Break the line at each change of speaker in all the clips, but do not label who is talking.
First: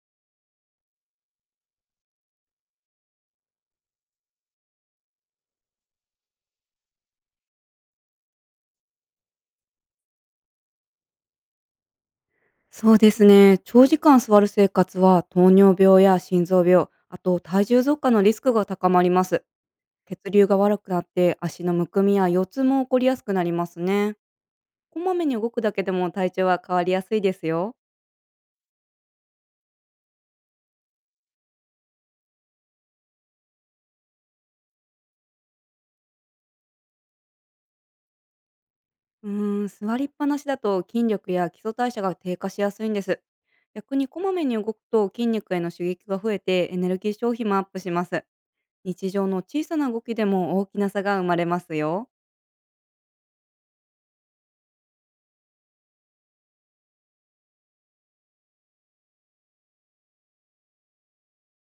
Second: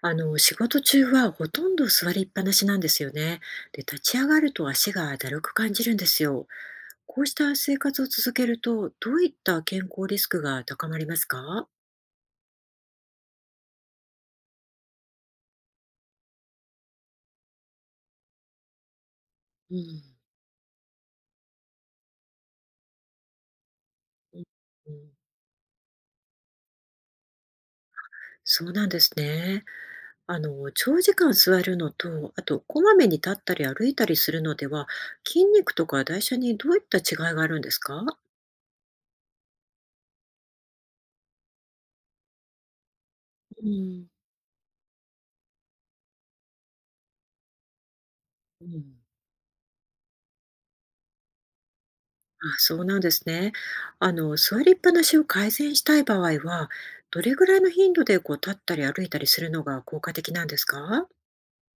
仕事中はほとんど座りっぱなしなんですよね。で、立ち上がると足がだるく感じるんですよ。こうした生活を続けると、どういった健康リスクが高まりますか？
そうですね。長時間座る生活は糖尿病や心臓病、あと体重増加のリスクが高まります。
うん。
血流が悪くなって足のむくみや腰痛も起こりやすくなりますね。
うんう
こ
ん。
まめに動くだけでも体調は変わりやすいですよ。
そうなんですね。長時間座るのと、あと、こまめに立ったり歩いたりするのでは、筋肉とか代謝にどういった違いがあるんですか？
座りっぱなしだと筋力や基礎代謝が低下しやすいんです。
う
逆
ん。
にこまめに動くと筋肉への刺激が増えてエネルギー消費もアップします。
うん。
日常の小さな動きでも大きな差が生まれますよ。
あ、そうなんですね。座りっぱなしを改善したい場合は、どれぐらいの頻度でこう立ったり歩いたりするのが効果的なんですか？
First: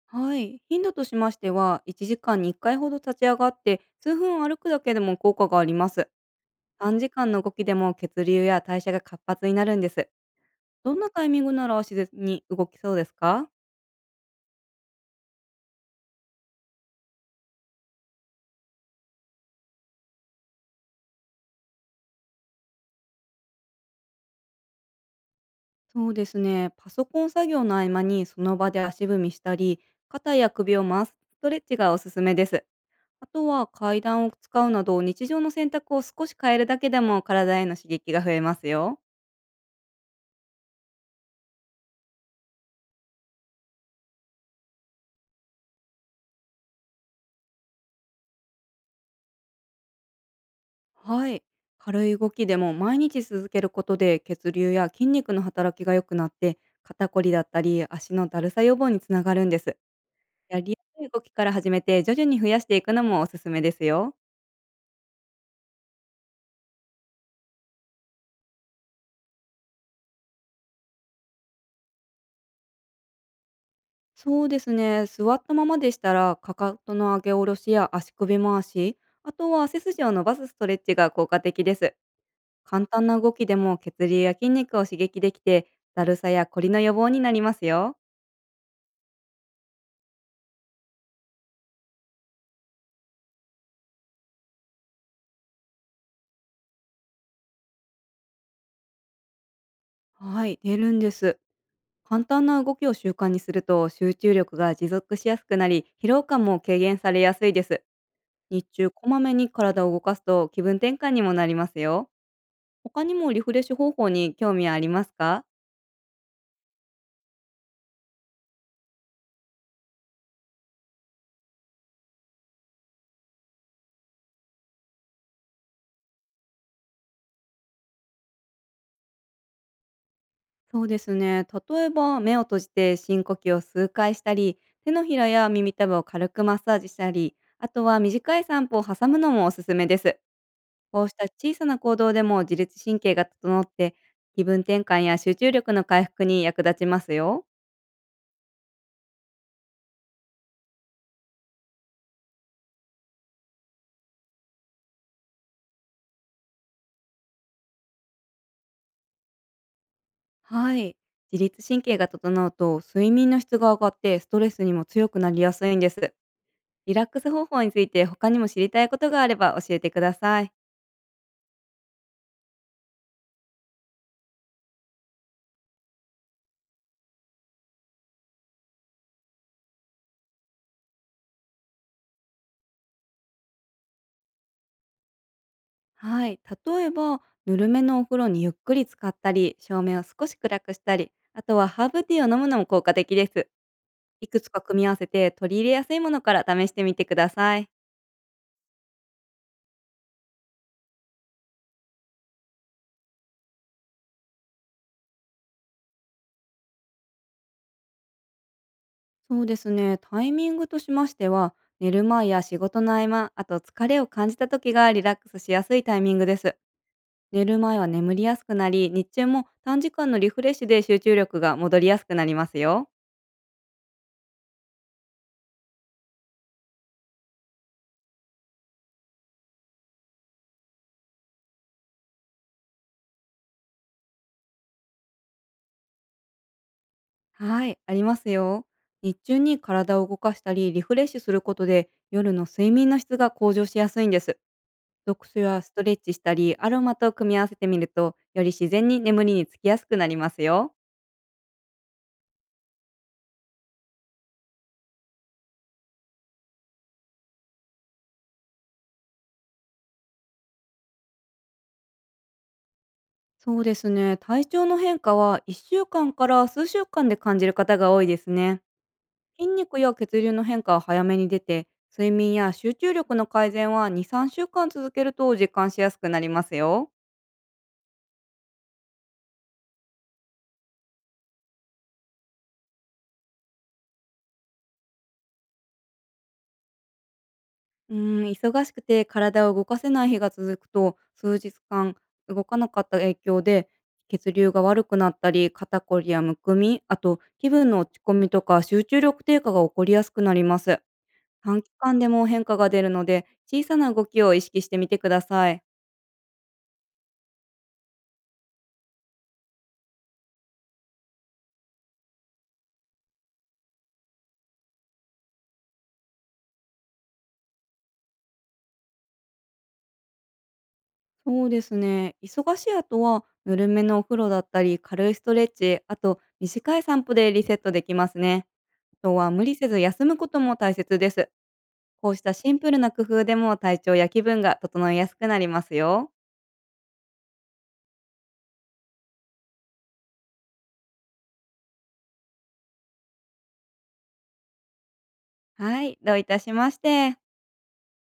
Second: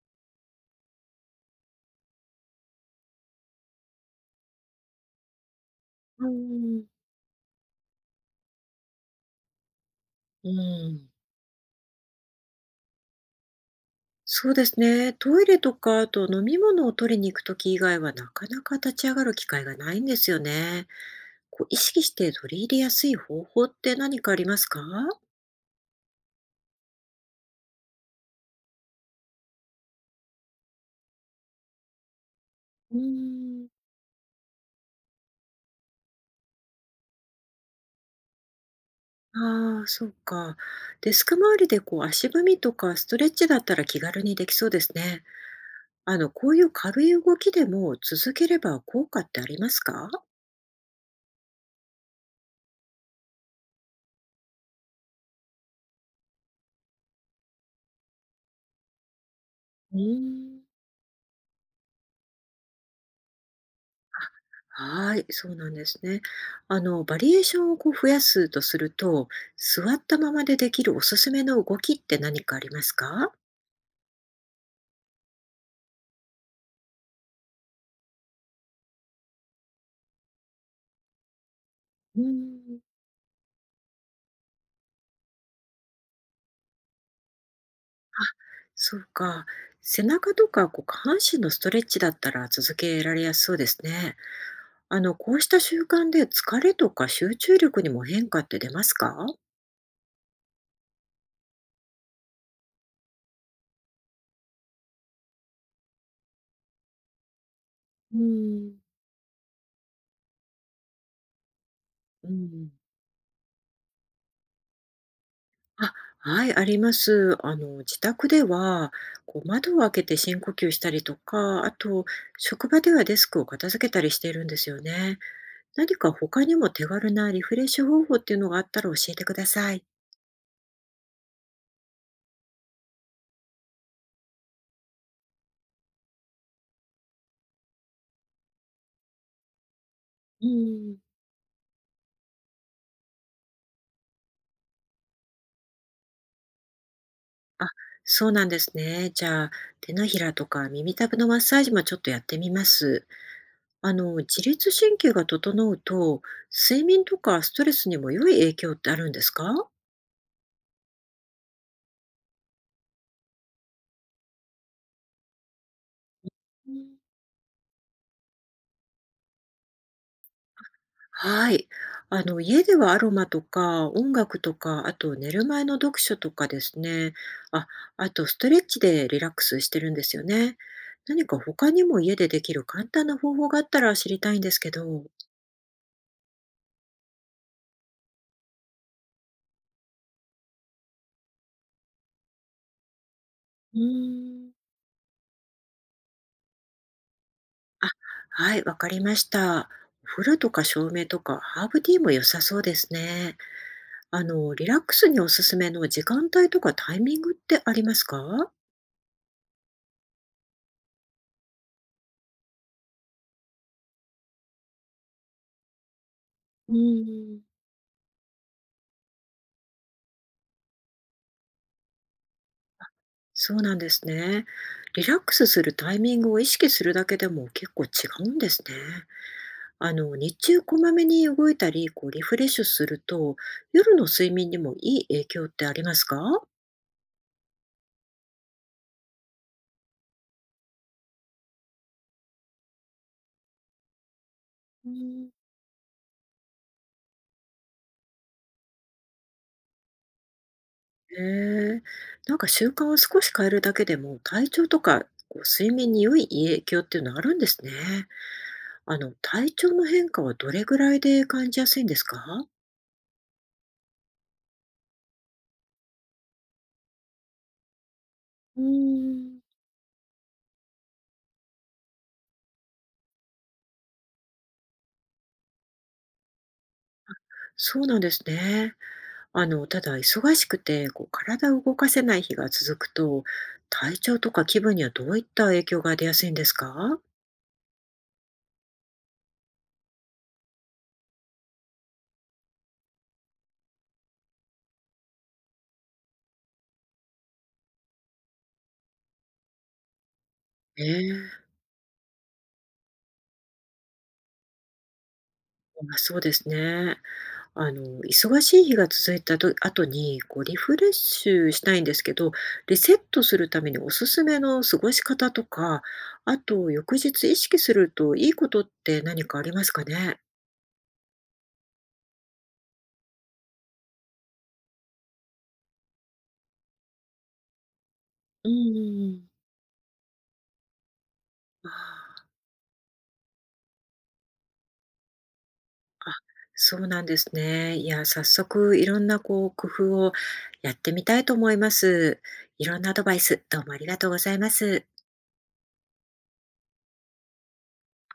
はい、頻度としましては、1時間に1回ほど立ち上がって、数分歩くだけでも効果があります。
うん。
短時間の動きでも血流や代謝が活発になるんです。
う
どん
ん、
なタイミングなら自然に動きそうですか？
そうですね。トイレとか、あと飲み物を取りに行くとき以外はなかなか立ち上がる機会がないんですよね。こう意識して取り入れやすい方法って何かありますか？
そうですね、パソコン作業の合間にその場で足踏みしたり、肩や首を回すストレッチがおすすめです。
う
あと
ー
は
ん。
階段を使うなど、日常の選択を少し変えるだけでも体への刺激が増えますよ。
ああ、そうか。デスク周りでこう足踏みとかストレッチだったら気軽にできそうですね。こういう軽い動きでも続ければ効果ってありますか？
はい。軽い動きでも毎日続けることで血流や筋肉の働きが良くなって肩こりだったり足のだるさ予防につながるんです。
うー
や
ん。
りやすい動きから始めて徐々に増やしていくのもおすすめですよ。
あ、はい、そうなんですね。バリエーションをこう増やすとすると、座ったままでできるおすすめの動きって何かありますか？
そうですね。座ったままでしたらかかとの上げ下ろしや足首回し、あとは背筋を伸ばすストレッチが効果的です。
うーん。
簡単な動きでも血流や筋肉を刺激できてだるさやこりの予防になりますよ。
そうか。背中とかこう下半身のストレッチだったら続けられやすそうですね。こうした習慣で疲れとか集中力にも変化って出ますか？
はい、出るんです。簡単な動きを習慣にすると集中力が持続しやすくなり疲労感も軽減されやすいです。
う
日
ん。
中こまめに体を動かすと気分転換にもなりますよ。
うん。
他にもリフレッシュ方法に興味はありますか？
あ、はい、あります。自宅では、こう、窓を開けて深呼吸したりとか、あと、職場ではデスクを片付けたりしているんですよね。何か他にも手軽なリフレッシュ方法っていうのがあったら教えてください。
そうですね、例えば目を閉じて深呼吸を数回したり、手のひらや耳たぶを軽くマッサージしたり、あとは短い散歩を挟むのもおすすめです。
うん。
こうした小さな行動でも自律神経が整って気分転換や集中力の回復に役立ちますよ。
あ、そうなんですね。じゃあ、手のひらとか耳たぶのマッサージもちょっとやってみます。自律神経が整うと、睡眠とかストレスにも良い影響ってあるんですか？
はい。自律神経が整うと睡眠の質が上がってストレスにも強くなりやすいんです。
うん。
リラックス方法について他にも知りたいことがあれば教えてください。
はい。家ではアロマとか音楽とか、あと寝る前の読書とかですね。あ、あとストレッチでリラックスしてるんですよね。何か他にも家でできる簡単な方法があったら知りたいんですけど。
はい。例えば、ぬるめのお風呂にゆっくり浸かったり、照明を少し暗くしたり、あとはハーブティーを飲むのも効果的です。
う
いくつ
ーん。
か組み合わせて取り入れやすいものから試してみてください。
あ、はい、わかりました。お風呂とか照明とかハーブティーも良さそうですね。リラックスにおすすめの時間帯とかタイミングってありますか？
そうですね。タイミングとしましては、寝る前や仕事の合間、あと疲れを感じた時がリラックスしやすいタイミングです。
うー
寝
ん。
る前は眠りやすくなり、日中も短時間のリフレッシュで集中力が戻りやすくなりますよ。
そうなんですね。リラックスするタイミングを意識するだけでも結構違うんですね。日中こまめに動いたり、こうリフレッシュすると、夜の睡眠にもいい影響ってありますか？
はい、ありますよ。日中に体を動かしたりリフレッシュすることで夜の睡眠の質が向上しやすいんです。
う
読
ん、
書やストレッチしたりアロマと組み合わせてみるとより自然に眠りにつきやすくなりますよ。
へえ、なんか習慣を少し変えるだけでも体調とかこう睡眠に良い影響っていうのはあるんですね。体調の変化はどれぐらいで感じやすいんですか？
そうですね。体調の変化は1週間かんから数週間で感じる方が多いですね。
うん。
筋肉や血流の変化は早めに出て、睡眠や集中力の改善は2、3週間続けると実感しやすくなりますよ。
そうなんですね。ただ忙しくて、こう体を動かせない日が続くと、体調とか気分にはどういった影響が出やすいんですか？
うー忙しくて体を動かせない日が続くと、数日間動かなかった影響で、血流が悪くなったり、肩こりやむくみ、あと気分の落ち込みとか集中力低下が起こりやすくなります。
ええ。
短期間でも変化が出るので、小さな動きを意識してみてください。
まあ、そうですね。忙しい日が続いたと後に、こうリフレッシュしたいんですけど、リセットするためにおすすめの過ごし方とか、あと翌日意識するといいことって何かありますかね？
そうですね。忙しい後は、ぬるめのお風呂だったり、軽いストレッチ、あと短い散歩でリセットできますね。
うんうん。
あ
う
と
ん。
は無理せず休むことも大切です。
あ
こうし
あ。
たシンプルな工夫でも体調や気分が整いやすくなります
あ、
よ。
そうなんですね。いや、早速いろんなこう工夫をやってみたいと思います。いろんなアドバイス、どうもありがとうございます。
はい、どういたしまして。